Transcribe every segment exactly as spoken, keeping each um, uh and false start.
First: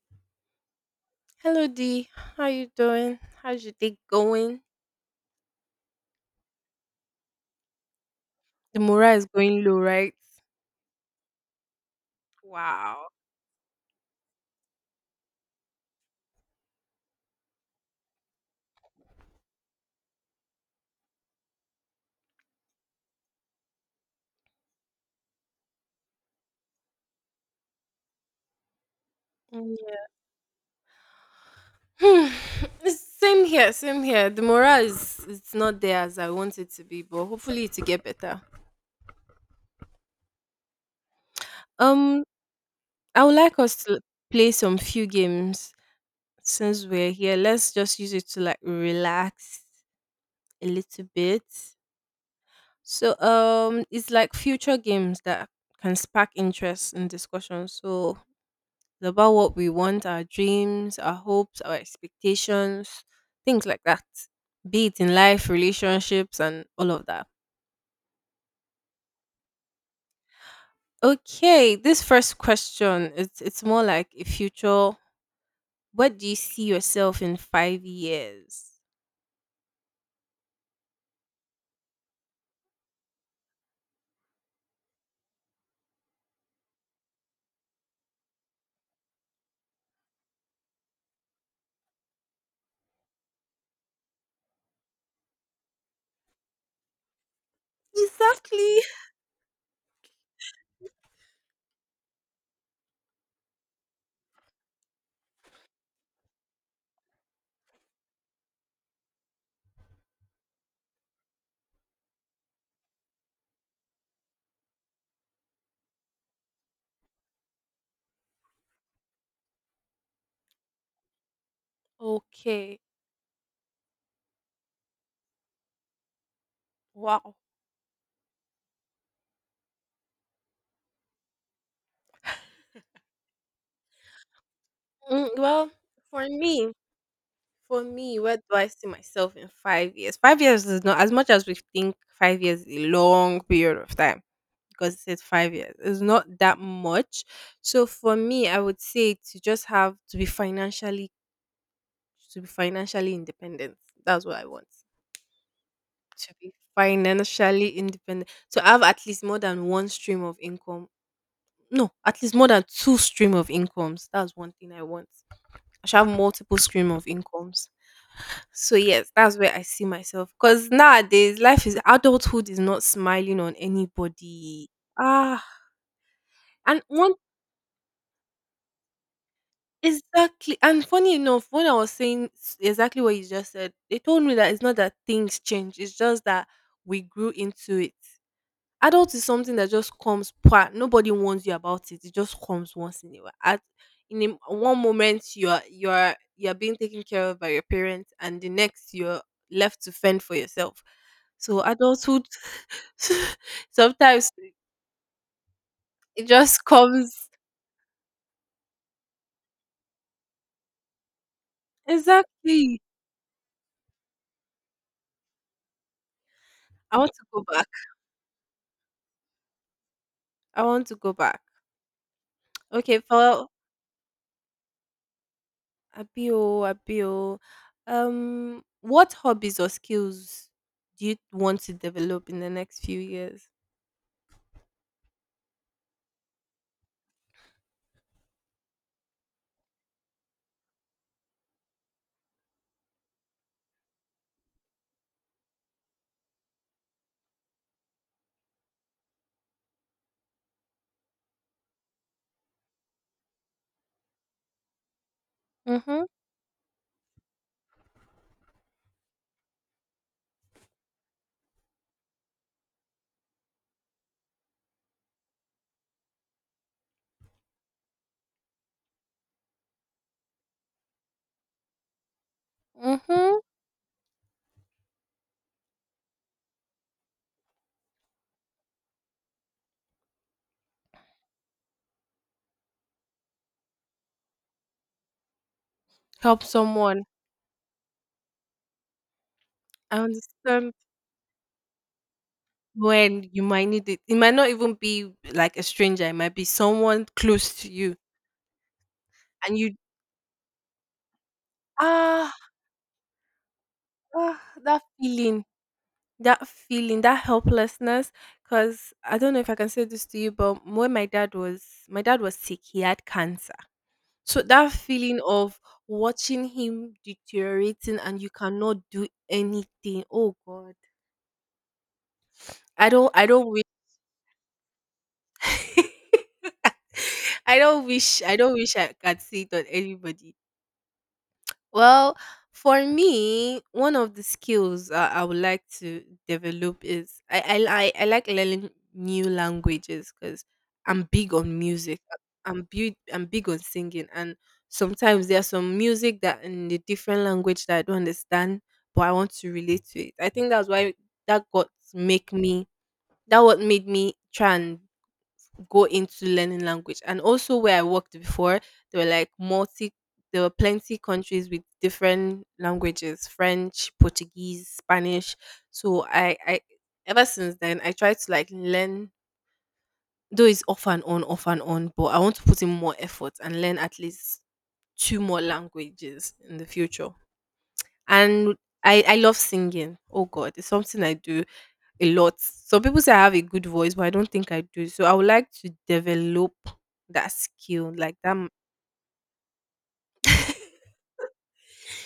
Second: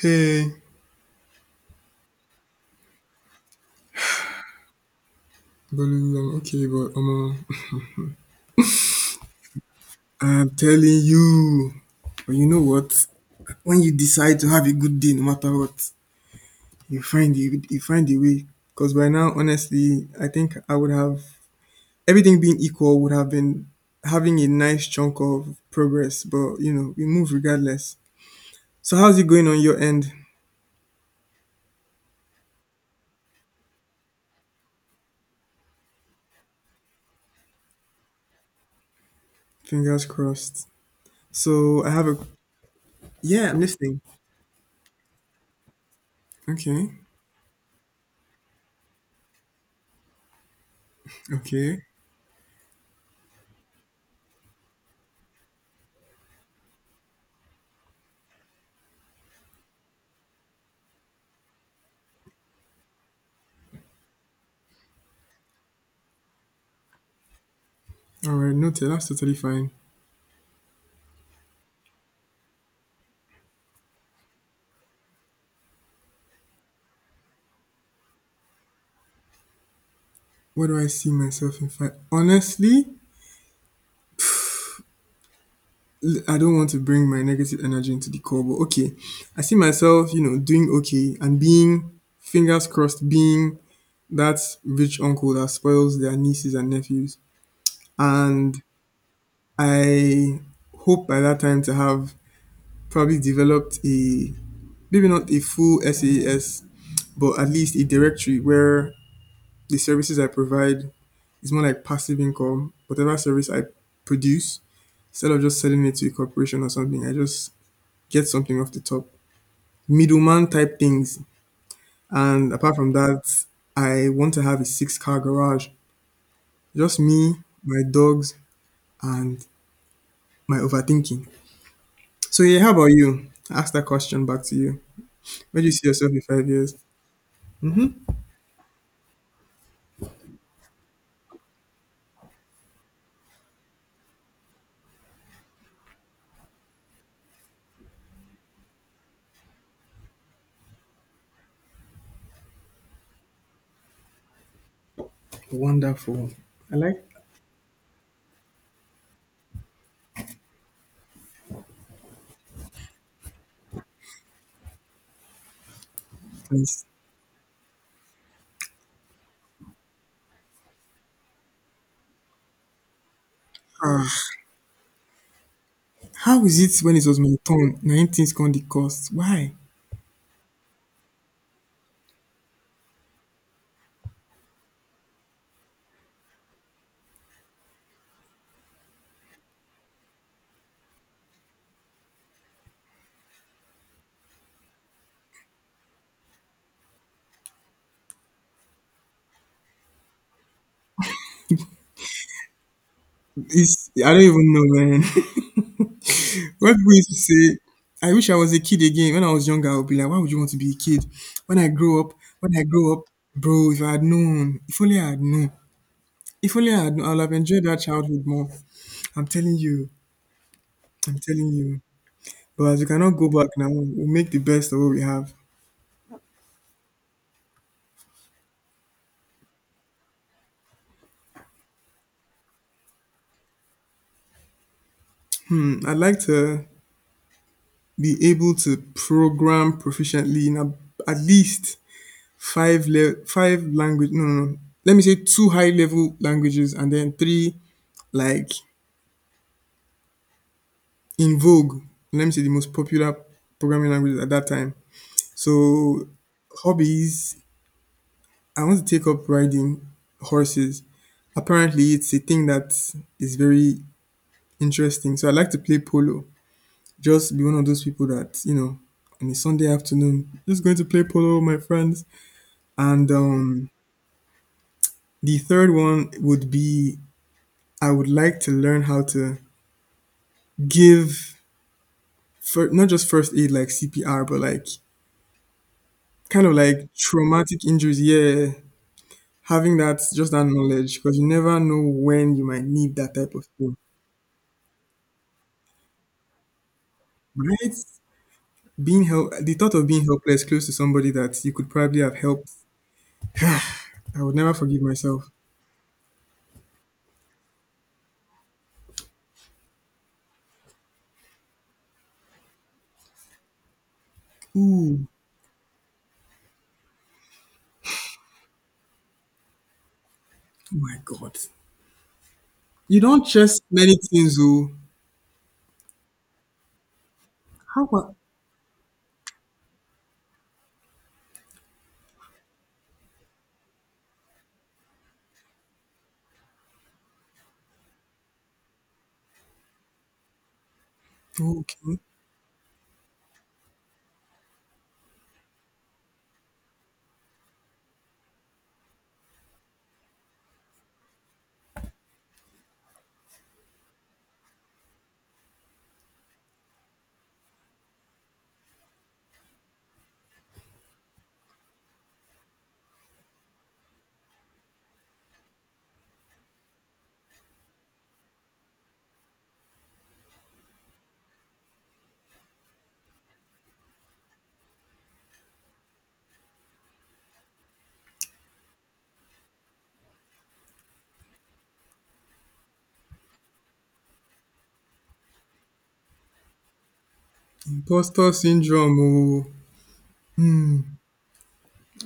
Hey, Hello D, how you doing? How's your day going? Bolu, I'm okay, but omo, The morale is going low, right? I'm telling you. But you know what? Wow. When you decide to have a good day, no matter what, you find you, you find a way. Because by now, honestly, I think I would have, everything being equal, would have been having a nice chunk of progress. But you know, we move regardless. So how's it going on your Mm. end? Hmm, it's same here, same here. The morale is it's not there as I want it to be, but hopefully it will get better. Fingers crossed. So I have a, Um, I would yeah, like I'm us to listening. play some few games since Okay, we're here. Let's just use it to like relax a little bit. okay, So um, it's like future games that can spark interest and discussion. So it's about what we want, our dreams, our hopes, our expectations, things like that. Be it in life, relationships, and all of that. all right, noted. That's totally fine. Okay, this first question it's it's more like a future. What do you see yourself in five years? Where do I see myself in five? Honestly, I don't want to bring my negative energy into the call, but okay. I see myself, you know, doing okay and being, fingers crossed, being that rich uncle that spoils their nieces and nephews. And Exactly. I hope by that time to have probably developed a, maybe not a full SaaS, but at least a directory where the services I provide is more like passive income. Whatever service I produce, instead of just selling it to a corporation or something, I just get something off the top. Middleman type things. And apart Okay. from that, I want to have a six car garage. Just Wow. me, my dogs, and my overthinking. So yeah, how about you? I ask that question back to you. Mm, Where do well, you see yourself in for five me, years? for Hmm. me, where do I see myself in five years? Five years is not as much as we think. Five years is a long period of time, because it says five years. It's not that much. So for me, I would say to just have to be financially to be financially independent. That's what I want. Wonderful. To be I like financially independent. So I have at least more than one stream of income. No, at least more than two stream of incomes. That's one thing I want. I should have that multiple place. stream of incomes. So yes, that's where I see myself. Because nowadays, life is adulthood is not smiling on Ah, anybody. Ah, how is and it when it one was my turn? Nineteen things gone the cost. Why? exactly. And funny enough, when I was saying s- exactly what you just said, they told me that it's not that things change, it's just that we grew into it. Adult is something that just comes pat. Nobody warns you about it. It just comes once in a while. At in a m One moment you're you're you're being taken care of by your parents and the next you're left to fend for yourself. So adulthood It's, I don't sometimes even know, man. it just What people used to comes say, I wish I was a kid again. When I was younger, I would be like, why would you want to be a kid? When I grow up, when I exactly. grow up, bro, if I had known, if only I had known, if only I had I known, I want would to have go enjoyed back. that childhood more. I'm telling you, I want to go I'm back. telling you. But as we Okay, cannot go for back now, we'll make the best of what we have. Abio, Abio. Um, what hobbies or skills do you want to develop in the next few years? Hmm, I'd like to be able to program proficiently in a, at least five le- five language. No, no, no. Let me say two high level languages and then three like in vogue. Let me say the most popular programming language at that time. Mhm, So hobbies, I want to take up riding horses. Apparently, it's a thing that is very interesting. So I like to play polo. Just be one of those people that, you know on a Sunday afternoon, just going to play polo with my friends. And mhm. um, the third one would be, I would like to learn how to give fir- not just first aid like C P R, but like Help kind of like someone. traumatic injuries, yeah. Having I that, just that understand knowledge, because you never know when you might need that when type you of might thing, need it. It might not even be like a stranger. It might be someone close to right? you, Being help, the and you thought of being helpless close to somebody that you could probably have ah, helped, I would ah, never that forgive myself. feeling, that feeling, that helplessness. Because I don't know if I can say this to you, but when my dad was my dad was sick, he had cancer. So that Ooh, feeling of watching him deteriorating and you cannot do anything. Oh God. oh my God. I You don't don't, I don't wish, just many things, oh. I How don't about, wish I don't wish I could see it on anybody. Well, for me, one of the skills uh, I would like to develop is I I, li- I like learning new languages because I'm big on oh, music. okay, I'm big I'm big on singing, and sometimes there's some music that in a different language that I don't understand, but I want to relate to it. I think that's why that got make me that what made me try and go into learning language. And also where I worked before, there were like multi there were plenty countries with different languages, French, Portuguese, Spanish. So I I ever since then I try to like learn, though it's off and on, off and on, but I want to put in more effort and learn at least two more languages in the future. And I, I love singing. Oh God, it's something I do a lot. Some people say I have a good voice, but I don't think I do. So I would like to develop that skill, like that. imposter M- syndrome, oh.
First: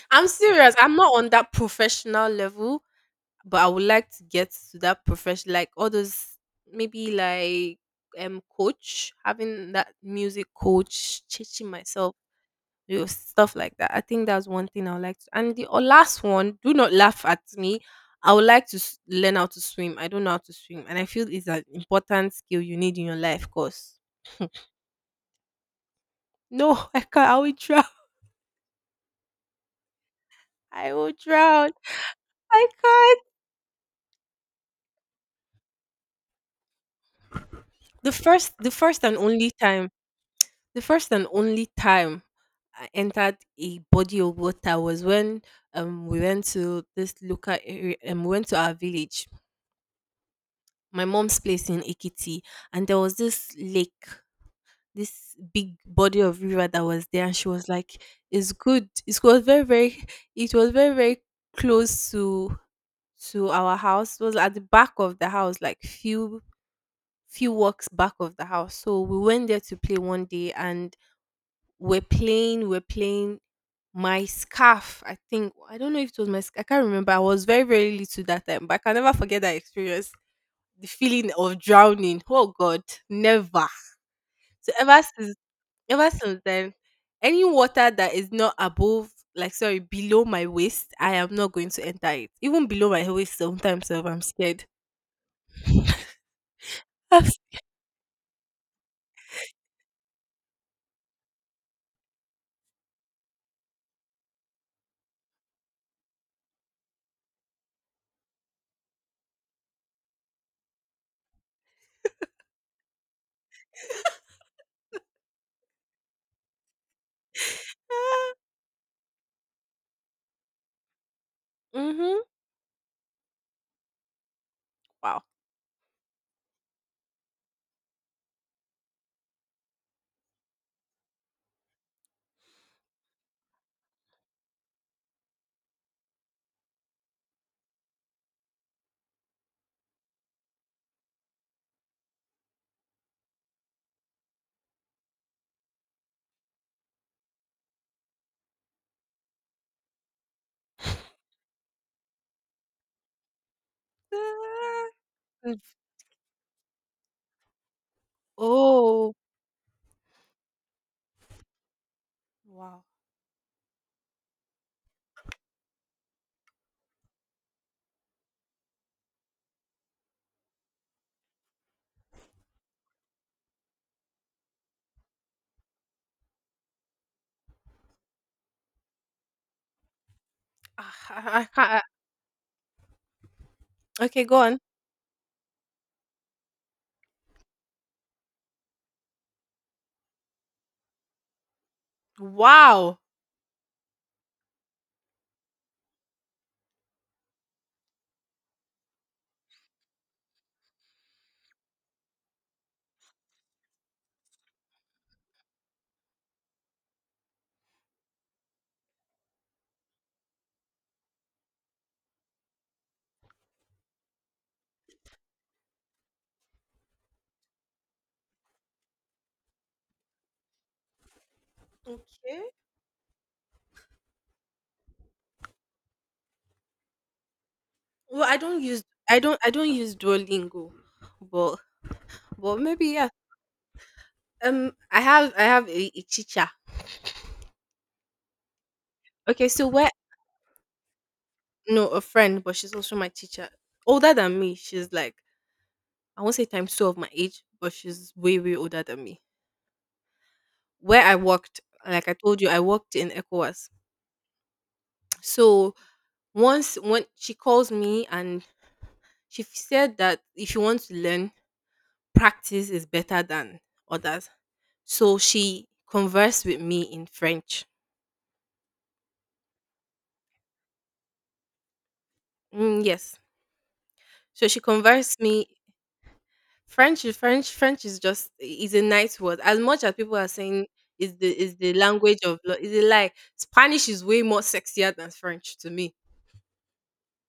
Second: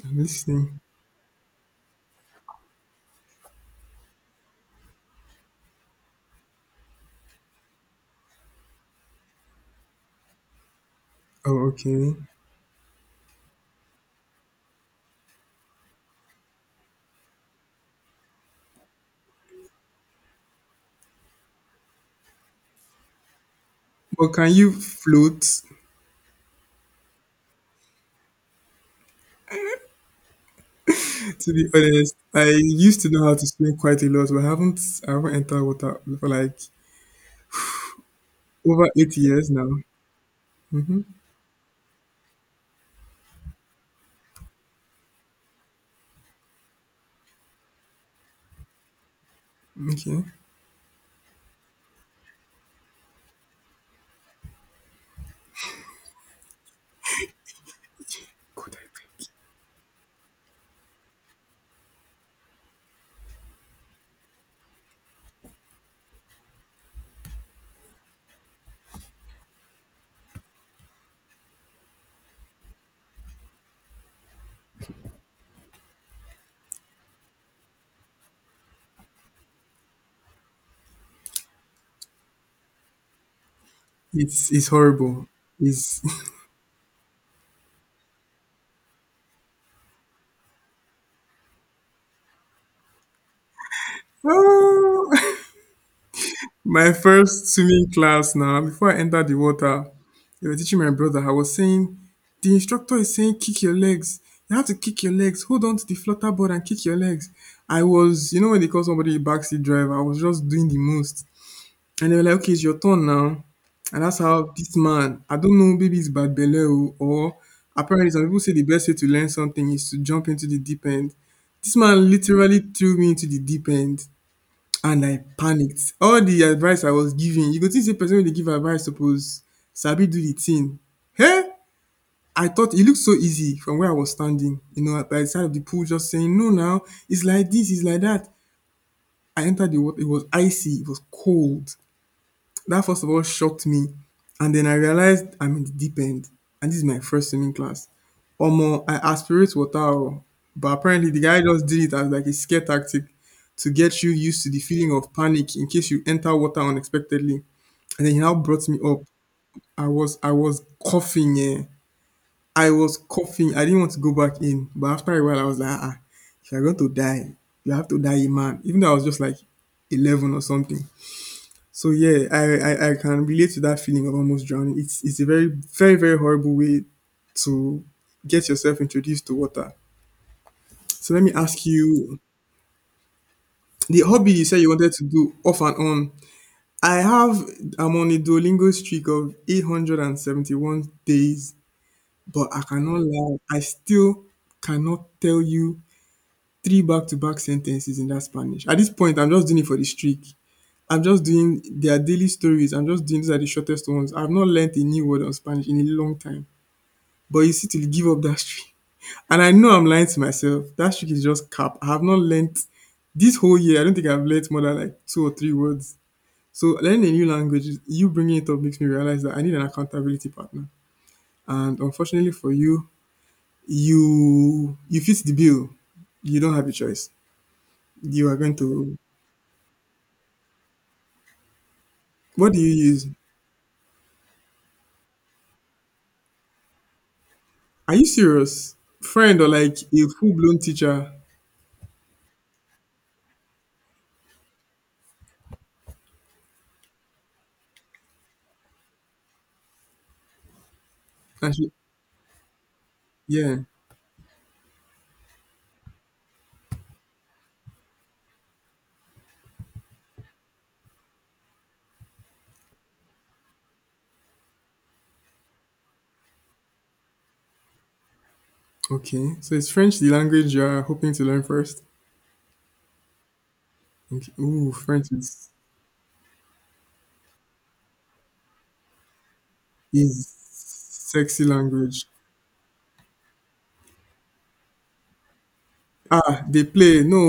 I'm I'm serious. listening. I'm not on that professional level, but I would like to get to that profession, like all those maybe like um coach, having that music coach, Oh, teaching okay. myself. You know, stuff like that. I think that's one thing I would like to. And the uh, last one, do not laugh at me. I would like to s- learn how to swim. I don't know how to swim, and I feel it's an important skill you need in your life course. But can you float? No, I can't. I will drown. I will To be drown. honest, I I used to can't. know how to swim quite a lot, but I haven't I haven't entered water for like The first, the over first and eight only years now. time, the first and only time I entered a body of water was when um we went to this local area, um, we went to our village, Okay. my mom's place in Ikiti, and there was this lake, this big body of river that was there, and she was like, "It's God, I good. It beg. was very, very. It was very, very close to." To our house. It was at the back of the house like few few walks back of the house. So we went there to play one day and we're playing, we're playing my scarf. I think I don't know if it was my sc- I can't remember. I was very, very little that time, but I can never forget that experience. The feeling of drowning. Oh God, never. It's it's So ever horrible. since It's Ever since then, any water that is not above like sorry, below my waist, I am not going to enter it. Even below my waist sometimes if I'm scared. Ah! My first swimming class now. Before I entered the water, they were teaching my brother. I was saying The instructor is saying, kick your legs. You have to kick your legs. Hold on to the flutterboard and kick your legs. I was, you know, when they call somebody a backseat driver, I was just doing the most. And they were like, okay, it's your turn now. And that's how this man, I don't know, maybe it's bad belle o, or apparently some people say the best way to learn something is to jump into the deep end. This man mm-hmm. literally threw me into the deep end and Wow. I panicked. All the advice I was giving, you go think say person wey dey give advice suppose sabi do the thing. Hey, I thought it looked so easy from where I was standing, you know, by the side of the pool just saying, no now, it's like this, it's like that. I entered the water, it was icy, it was cold. That first of all shocked me. And then I realized I'm in the deep end. And this is my first swimming class. Omo, I aspirate water, oh. But apparently the guy just did it as like a scare tactic to get you used to the feeling of panic in case you enter water unexpectedly. And then he now brought me up. Oh. I was I was coughing, eh. I Wow. was coughing. I didn't want to go back in. But after a while I was like, ah, ah, if you're going to die, you have to die a man. Even though I was just like eleven or something. So yeah, I, I I can relate to that feeling of almost drowning. It's it's a very very very horrible way to get yourself introduced to water. Ah, So let me I I ask can't, you, the okay, hobby go you on. said you wanted to do off and on. I have I'm on a Duolingo streak of eight hundred seventy-one days, but I Wow. cannot lie, I still cannot tell you three back to back sentences in that Spanish. At this point, I'm just doing it for the streak. I'm just doing their daily stories. I'm just doing, these are the shortest ones. I've not learnt a new word on Spanish in a long time. But you see, to give up that streak. And I know I'm lying to myself. That streak is just cap. I have not learnt this whole year. I don't think I've learnt more than like two or three words. So learning a new language, you bringing it up makes me realize that I need an accountability partner. And unfortunately Okay. for you, you you fit the bill. You don't have a choice. You Well, are I going don't use to. I don't I don't use Duolingo, but What but do you maybe use? yeah. Um, I have I have a, a teacher. Are you serious? Friend or Okay, so like where a full blown teacher? No, a friend, but she's also my teacher. Older than me, she's like I won't say times two of my age, but she's way way older than me. Where I And worked, she, like I told you, I worked in yeah. ECOWAS. So once when she calls me and she said that if you want to learn practice is better than others. So she conversed with me in French. Okay. So is French the language you're hoping to learn first? Mm, yes. Okay. So she Ooh, French conversed me is French is French French is just is a nice word. As much as people is are saying is the sexy is the language. language of lo- is a lie. Spanish is way more sexier than French to me. Ah, they play no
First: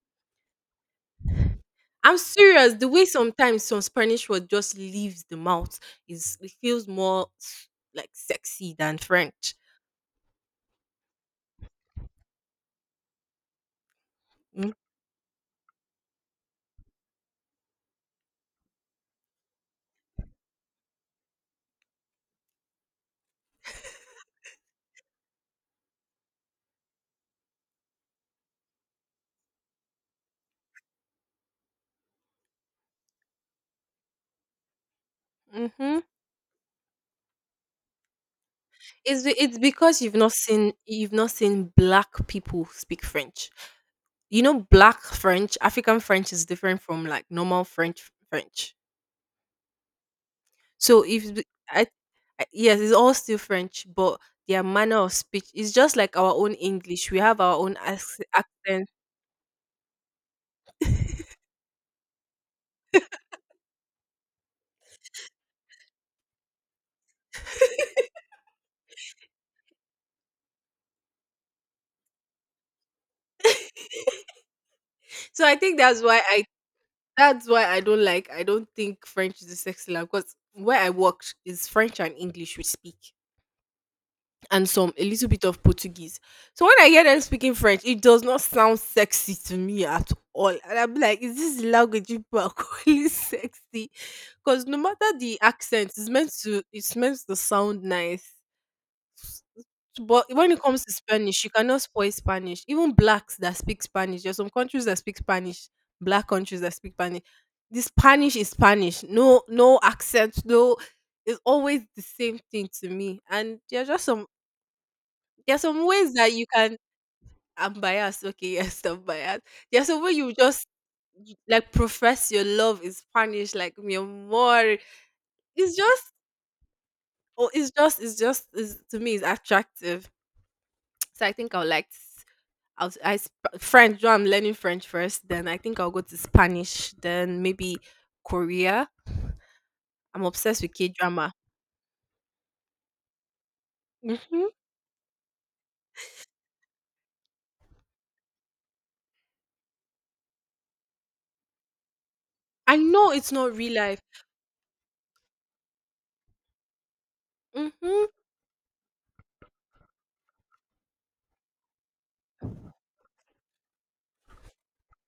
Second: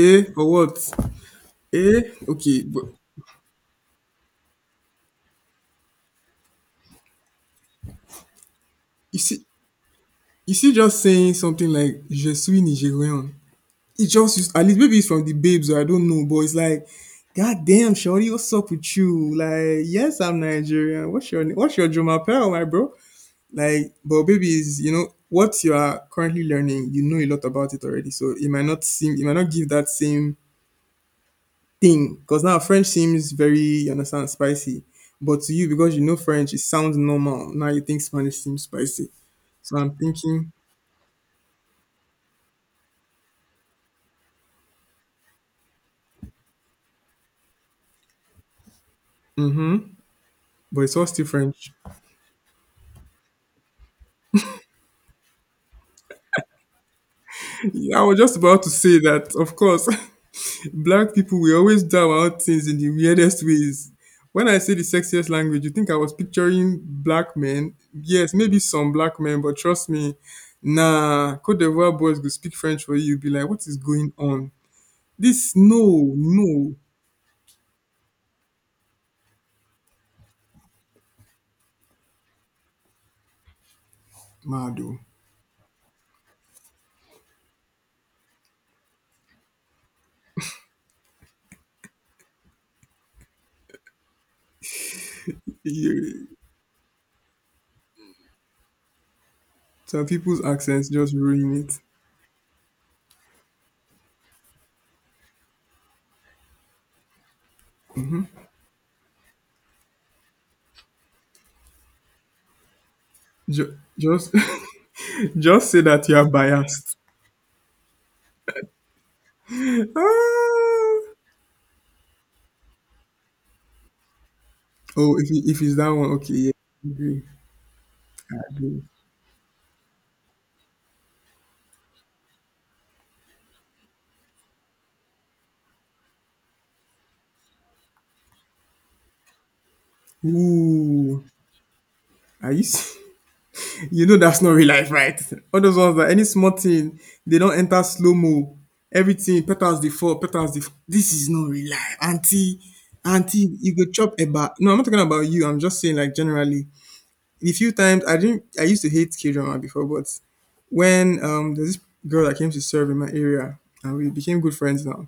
eh or what? Eh? I'm Okay, serious. but The way sometimes some Spanish word just leaves the mouth is it feels more s- like sexy than you see, French. you see just saying something like je suis Nigerian. It just used, at least maybe it's from the babes or I don't know, but it's like, God damn, Shorty, what's up with you? Like, yes, I'm Nigerian. What's your, what's your drama pal, my bro? Like, but baby is, you know, what you are currently learning, you know a lot about it already. So it might not seem, it might not give that same thing. Because now French seems very, you understand, spicy. But to you, because Mm-hmm. you know French, it sounds normal. Now you think Spanish seems spicy. It's be- it's So I'm because you've not thinking, seen you've not seen black people speak French. You know, black French, African French is different from like normal French French. but it's So all still if the- French. I, I yes, it's all still French, but their manner of speech is just like our own English. We have our own I was acc- just about to accent. say that, of course. Black people, we always do out things in the weirdest ways. When I say the sexiest language, you think I was picturing black men? Yes, maybe some black men, but trust me, nah, Cote d'Ivoire boys go speak French for you. You be like, what is going on? So This, I think that's no, why I no, that's why I don't like I don't think French is a sexy language because where I worked is French and English we speak, and some Mado. a little bit of Portuguese. So when I hear them speaking French, it does not sound sexy to me at all. And I'm like, is this the language you people are calling sexy? Because no matter the accent, it's You- meant to it's meant to sound nice. Some But people's when it comes accents to just Spanish, you ruin it. cannot spoil Spanish. Even blacks that speak Spanish, there's some countries that speak Spanish, black countries that speak Spanish. The Spanish is Spanish. No, no accent. No, it's always the same thing to me. And Ju- there are just some Just, there are just say some that ways you are that you can biased. I'm biased. Okay, yes, I'm biased. There's some way you just Ah. y- like profess your love in Spanish, like mi amor. Oh, if, it- if It's it's that just, one, okay, yeah, I agree. oh, it's just, it's I just, it's, agree. to me, it's attractive. So I think I'll like, s- I'll, s- I sp- French. Though I'm learning French first, then I think I'll go to Spanish, then maybe Korea. I'm obsessed with K Ooh, drama. are you? s- You know that's Hmm not real life, right? All those ones that any small thing, they don't enter slow mo. Everything petals the fall, petals the. This is not real life, auntie. I know it's Auntie, not real you go life. chop eba. No, I'm not talking about you. I'm just saying like generally. The few times Hmm I didn't, I used to hate K drama before, but when um there's this girl that came to serve in my area, and we became good friends now.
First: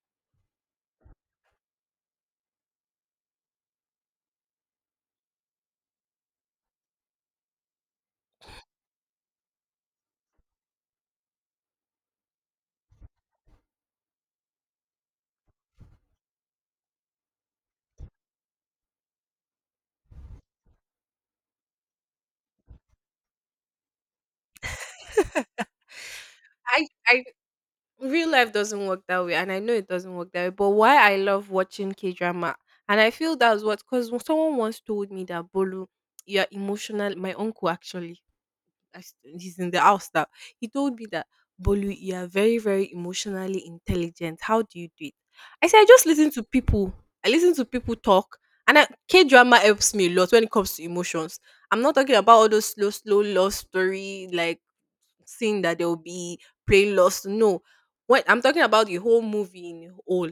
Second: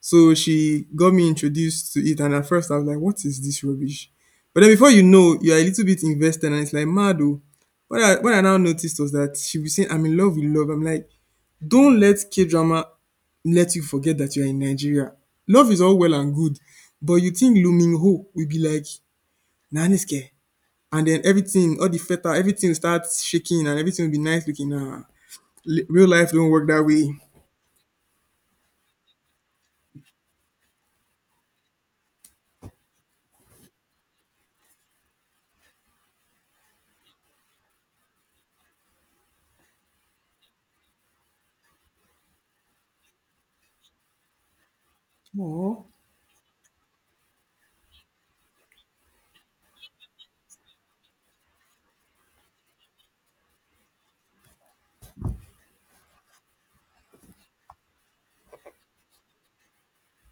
So she got me introduced to it, and at first I was like, "What is this rubbish?" But then before you know, you are a little bit invested, and it's like mad. Oh. What I what I now noticed was that she was saying, "I'm in love with love." I'm like, "Don't let K drama let you forget that you are in Nigeria. Love is all well and good, but you think Lu Min Ho will be like Naniske, and then everything, all the feta, everything starts shaking, and everything will be nice looking. Nah, li- real life don't work that I way. I real life doesn't work that way and I know it doesn't work that way but why I love watching k-drama and I feel that's what because someone once told me that bolu you're emotional my uncle actually I s- he's in the house now he told me that bolu you are very very emotionally intelligent how do you do it I Aww. said I just listen to people I listen to people talk and I, k-drama helps me a lot when it comes to emotions I'm not talking about all those slow slow love story like saying that there will be prey lost. No, what I'm talking about the whole movie in whole.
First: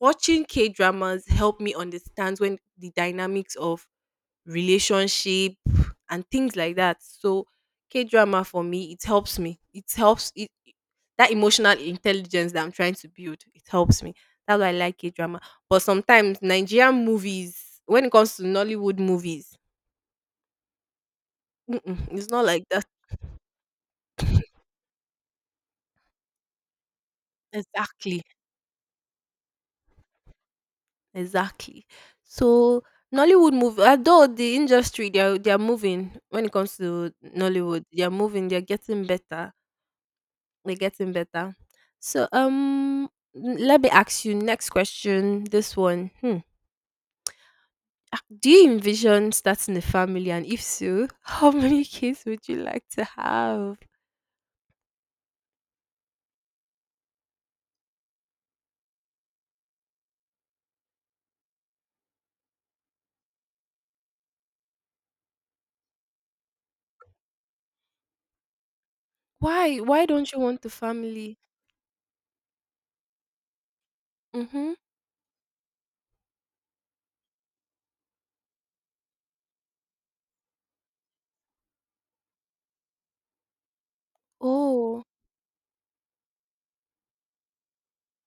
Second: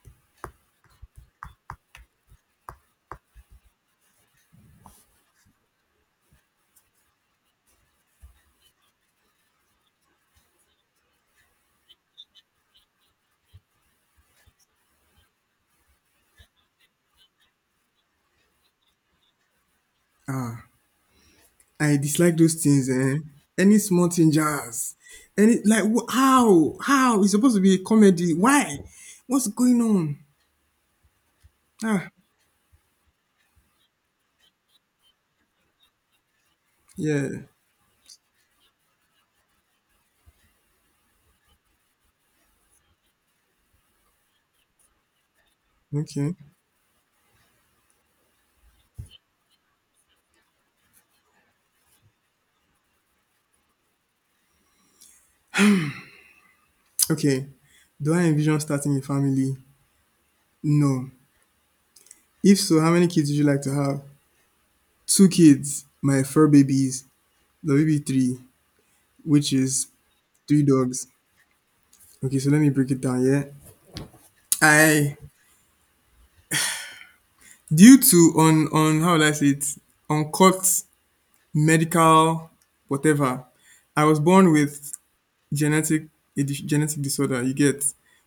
Watching K dramas help me understand when the dynamics of relationship and things like that. So K drama for me, it helps me. It helps it it- that emotional intelligence that I'm trying to build. It helps me. That's why I like K drama. But sometimes Nigerian movies, when it comes to Nollywood movies, I mm-mm, it's dislike not those like that things, eh? Any small thing jazz. Any like wh- how? How? It's supposed to be a exactly. comedy. Why? What's going on? Exactly. Ah, So Nollywood movie. Although the industry they are they are moving when it comes to yeah. Nollywood, they are moving, they're getting better. They're getting better. So um n- let me ask you next question, this one. Okay. Hmm. Ah, Do you envision starting a family and if so, how many kids would you like to have? Okay. Do I envision starting a family? No. If so, how many kids would you like to have? Two kids, my fur babies, the baby three, which Why is why don't you want three the dogs. family? Okay, so let me break it down, yeah? Mm-hmm. I due to on on how would I say it? Uncut medical whatever. I was born with Oh. genetic a dis- genetic disorder. You get,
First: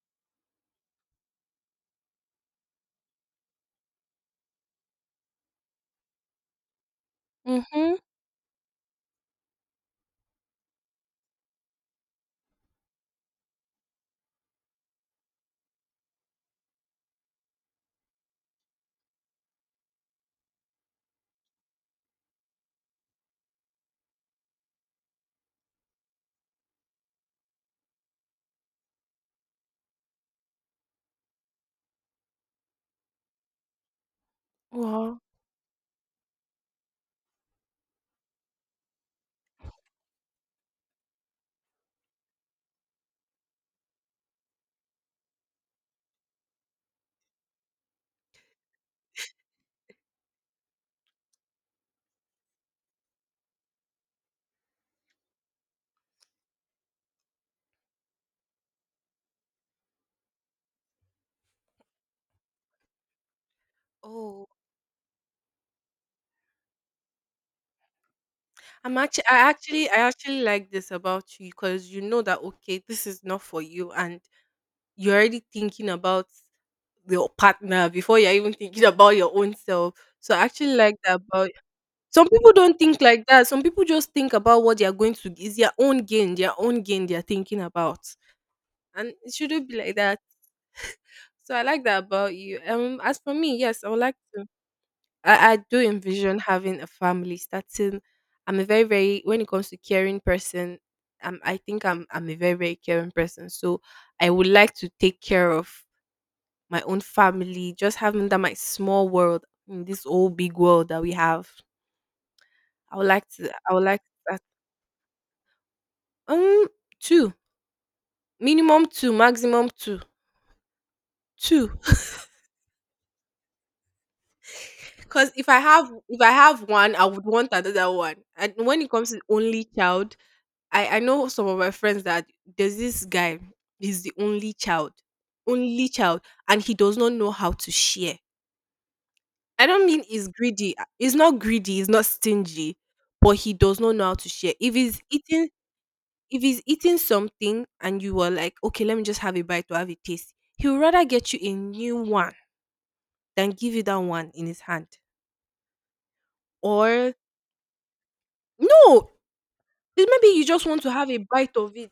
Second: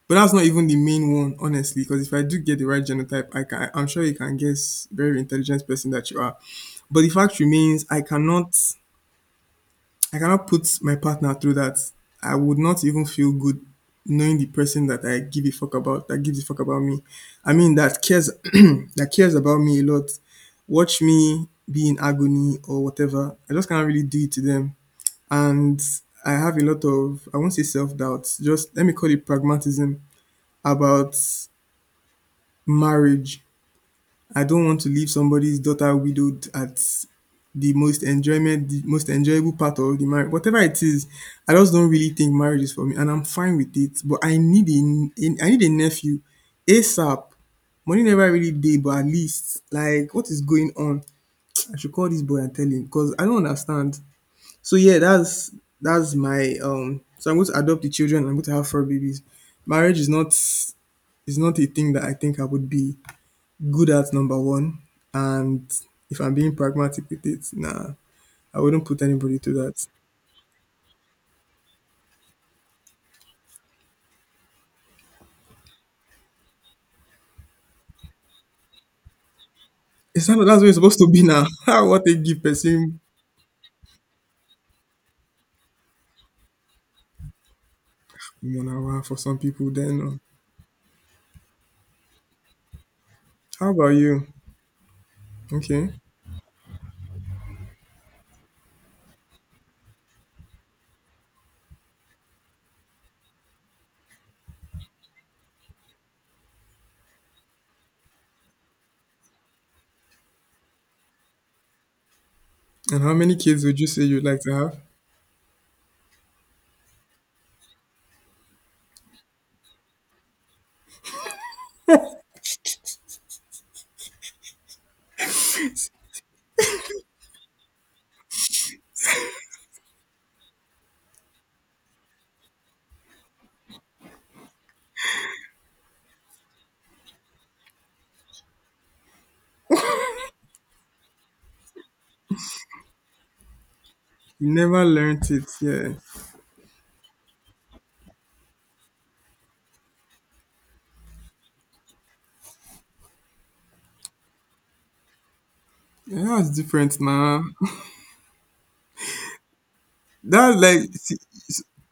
but that's not even the main one, honestly. Because if I do get the right genotype, I can. I'm sure you can guess, very intelligent person that you are. But the fact remains, Mm-hmm. I cannot. I cannot put my partner through that. I would not even feel good knowing the person that I give a fuck about, that gives a fuck about me. I mean, that cares, that cares about me a lot. Watch me be in agony or whatever. I just cannot really do it to them. And I have a lot of, I won't say self doubt, just let me call it pragmatism about marriage. I don't want to leave Wow. somebody's daughter widowed at the most enjoyment, the most enjoyable part of the marriage, whatever it is. I just don't really think marriage is for me, and I'm fine with it. But I need a, I need a nephew, ASAP. Money never really did, but at least like what is going on? I should call this boy and tell him because I don't understand. So yeah, that's that's my um. So I'm going to adopt the children. I'm going to have four babies. Marriage is not is not a thing that I think I would be good at, number Oh. one. And if I'm being pragmatic with it, nah, I wouldn't I'm put actually, I anybody to that. actually, I actually like this about you because you know that okay, this is not for you, and you're already thinking about your partner before you're even thinking about your own self. It's So I not, that's what actually it's like supposed to that be now. about. How what they Some give people don't person think like that. Some people just think about what they're going to is their own gain, their own gain they're thinking about, one hour and for it some shouldn't people be like then. uh, that. So I like that about you. Um, as for me, How yes, I about would like you? to. I, I do Okay. envision having a family starting. I'm a very, very, when it comes to caring person, um, I think I'm, I'm a very, very caring person. So I would like to take care of my own family, just having that my small world in this old big world that we have. I And would how like many to, kids I would would you like say you'd that. like to have? Um, Two, minimum two, maximum two, two. Because if I have, if I have one, I would want another one. And when it comes to only child, I I know some of my friends that there's this guy, he's the only child, only child, and he does not know how to share. I don't mean he's greedy. uh, He's not greedy. He's not stingy, but he does not know how to share. You If never he's learnt eating, it, yeah. If he's eating something, and you are like, okay, let me just have a bite to have a taste, he would rather get you a new one than give you that one in his hand. Yeah, that's different Or now. no, it- maybe you That's just want like, to have a see, bite of it,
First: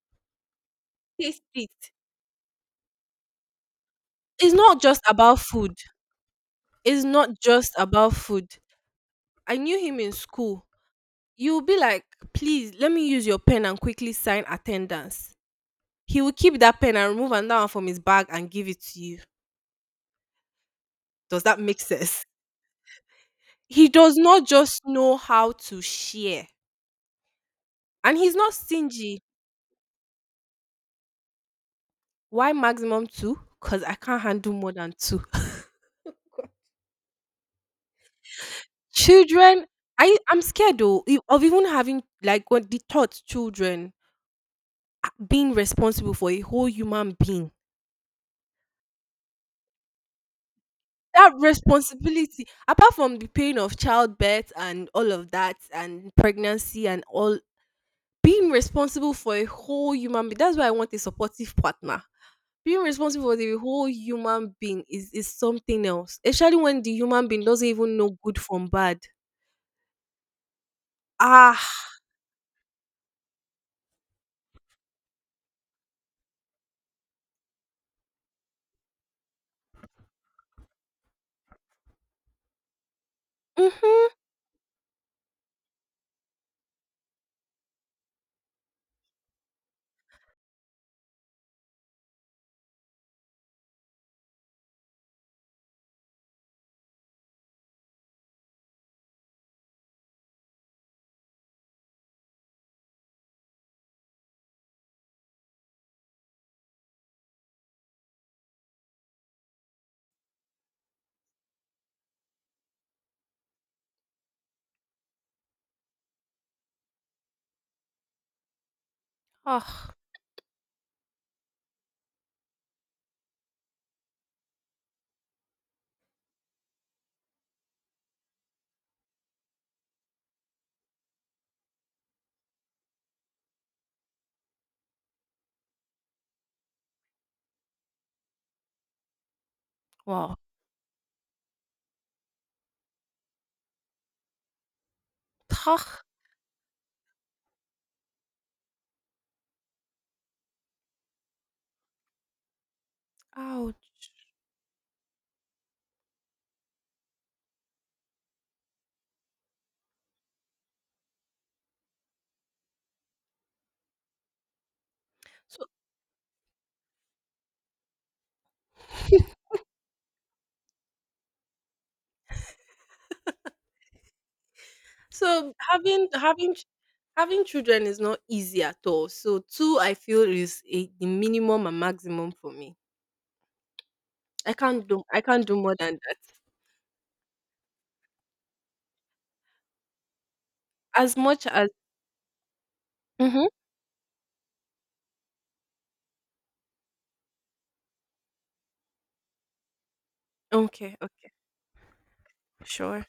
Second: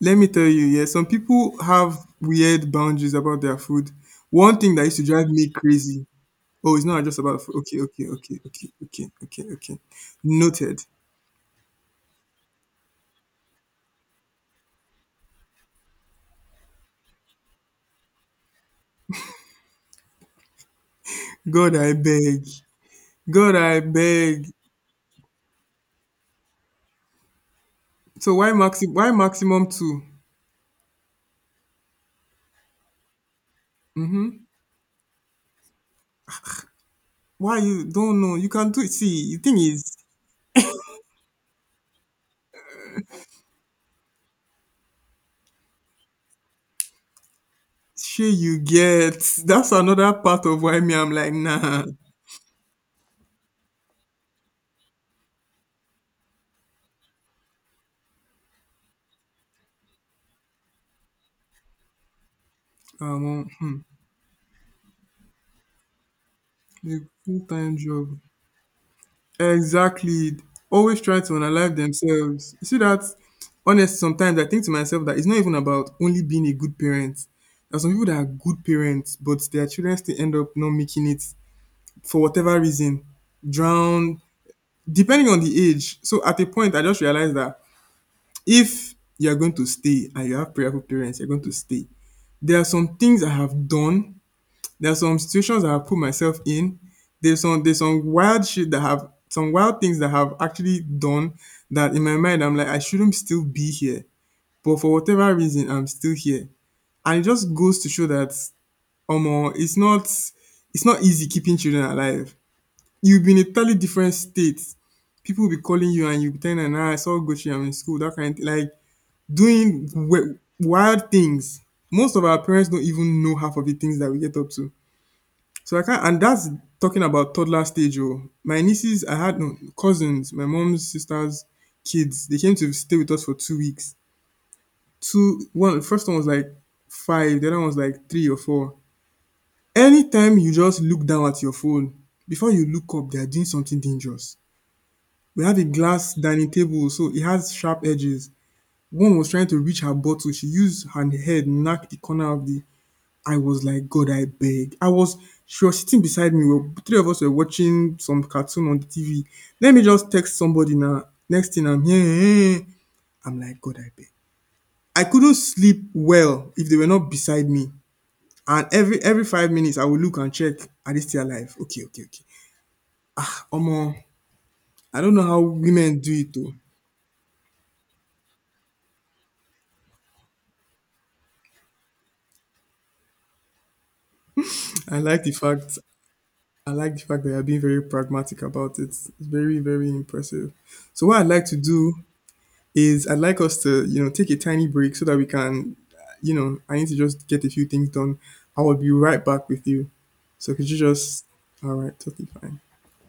let me tell you, yeah, some taste people it. have weird boundaries about their food. It's One thing not that used just to drive about me food. crazy. Oh, it's It's not just not about food. just Okay, okay, about okay, food. okay, okay, okay, I knew okay. him in school. Noted. You'll be like, please let me use your pen and quickly sign attendance. He will keep that pen and remove another one from his bag and give it to you. Does that God, make I sense? beg. God, I He does not beg. just know how to share. And he's So why not maximum? Why stingy. maximum two? Why maximum two? Because I can't handle more than two. Why, you don't know? You can do it. See, the thing Children, is, I, I'm scared though e- of even having like what the thought children being responsible for a whole human being. shey you get. That's another part of why me. I'm That like, nah. responsibility apart from the pain of childbirth and all of that and pregnancy and all, being responsible for a whole human being, that's why I want a supportive partner. Being responsible for Um, the hmm. whole human being is is something else, especially when the A human full being doesn't time even know job. good from bad. Exactly. Always try to unalive Ah. themselves. You see that, honest, sometimes I think to myself that it's not even about only being a good parent. There are some people that are good parents, but their children still end up not making it for whatever reason. Mm-hmm. Drown, depending on the age. So at a point I just realized that if you're going to stay and you have prayerful parents, you're going to stay. There are some things I have done, there are some situations that I put myself in. There's some there's some wild shit that have, some wild things that have actually done, that in my mind I'm like I shouldn't still be here, but for whatever reason I'm still here, and it just goes to show that omo it's not it's not easy keeping children alive. You'll be in a totally different state. People will be calling you and you'll be telling them, "Ah, I saw Gucci, I'm in school," that kind of thing. Like doing Ah. w- wild things. Most of our parents don't even know half of the things that we get up to. So I can't, and that's talking about toddler stage. Oh, my nieces, I had, no, cousins, my mom's sister's kids. They came to stay with us for two weeks. Two, one, the first one was like five. The other one was like three or four. Wow. Anytime you just look down at your phone, before you look up, they are doing something dangerous. We had a Ah, glass dining table, so it has sharp edges. One was trying to reach her bottle. She used her head, knocked the corner of the, I was ouch. like, God, I beg. I was, she was sitting beside me. Well, three of us were watching some cartoon on the T V. Let me just text somebody now. Next thing I'm here. "Eh, eh." Eh. I'm like, God, I beg. I couldn't so sleep well if they were not beside me. And every every five minutes, I would look and check, are they still alive? Okay, okay, okay. Omo, I don't know how so women having do it though. having ch- having children is not easy at all, so two I feel is a, the minimum and maximum for me. I can't I do I like the can't do more fact than that. I like the fact that you're being very pragmatic about it. It's very, very impressive. So As what I'd like much to as. do is I'd like Mhm. us to, you know, take a tiny break so that we can, you know, I need to just get a few things done. I will be right back with you. So could you Okay, just, okay. all right, totally fine. Sure.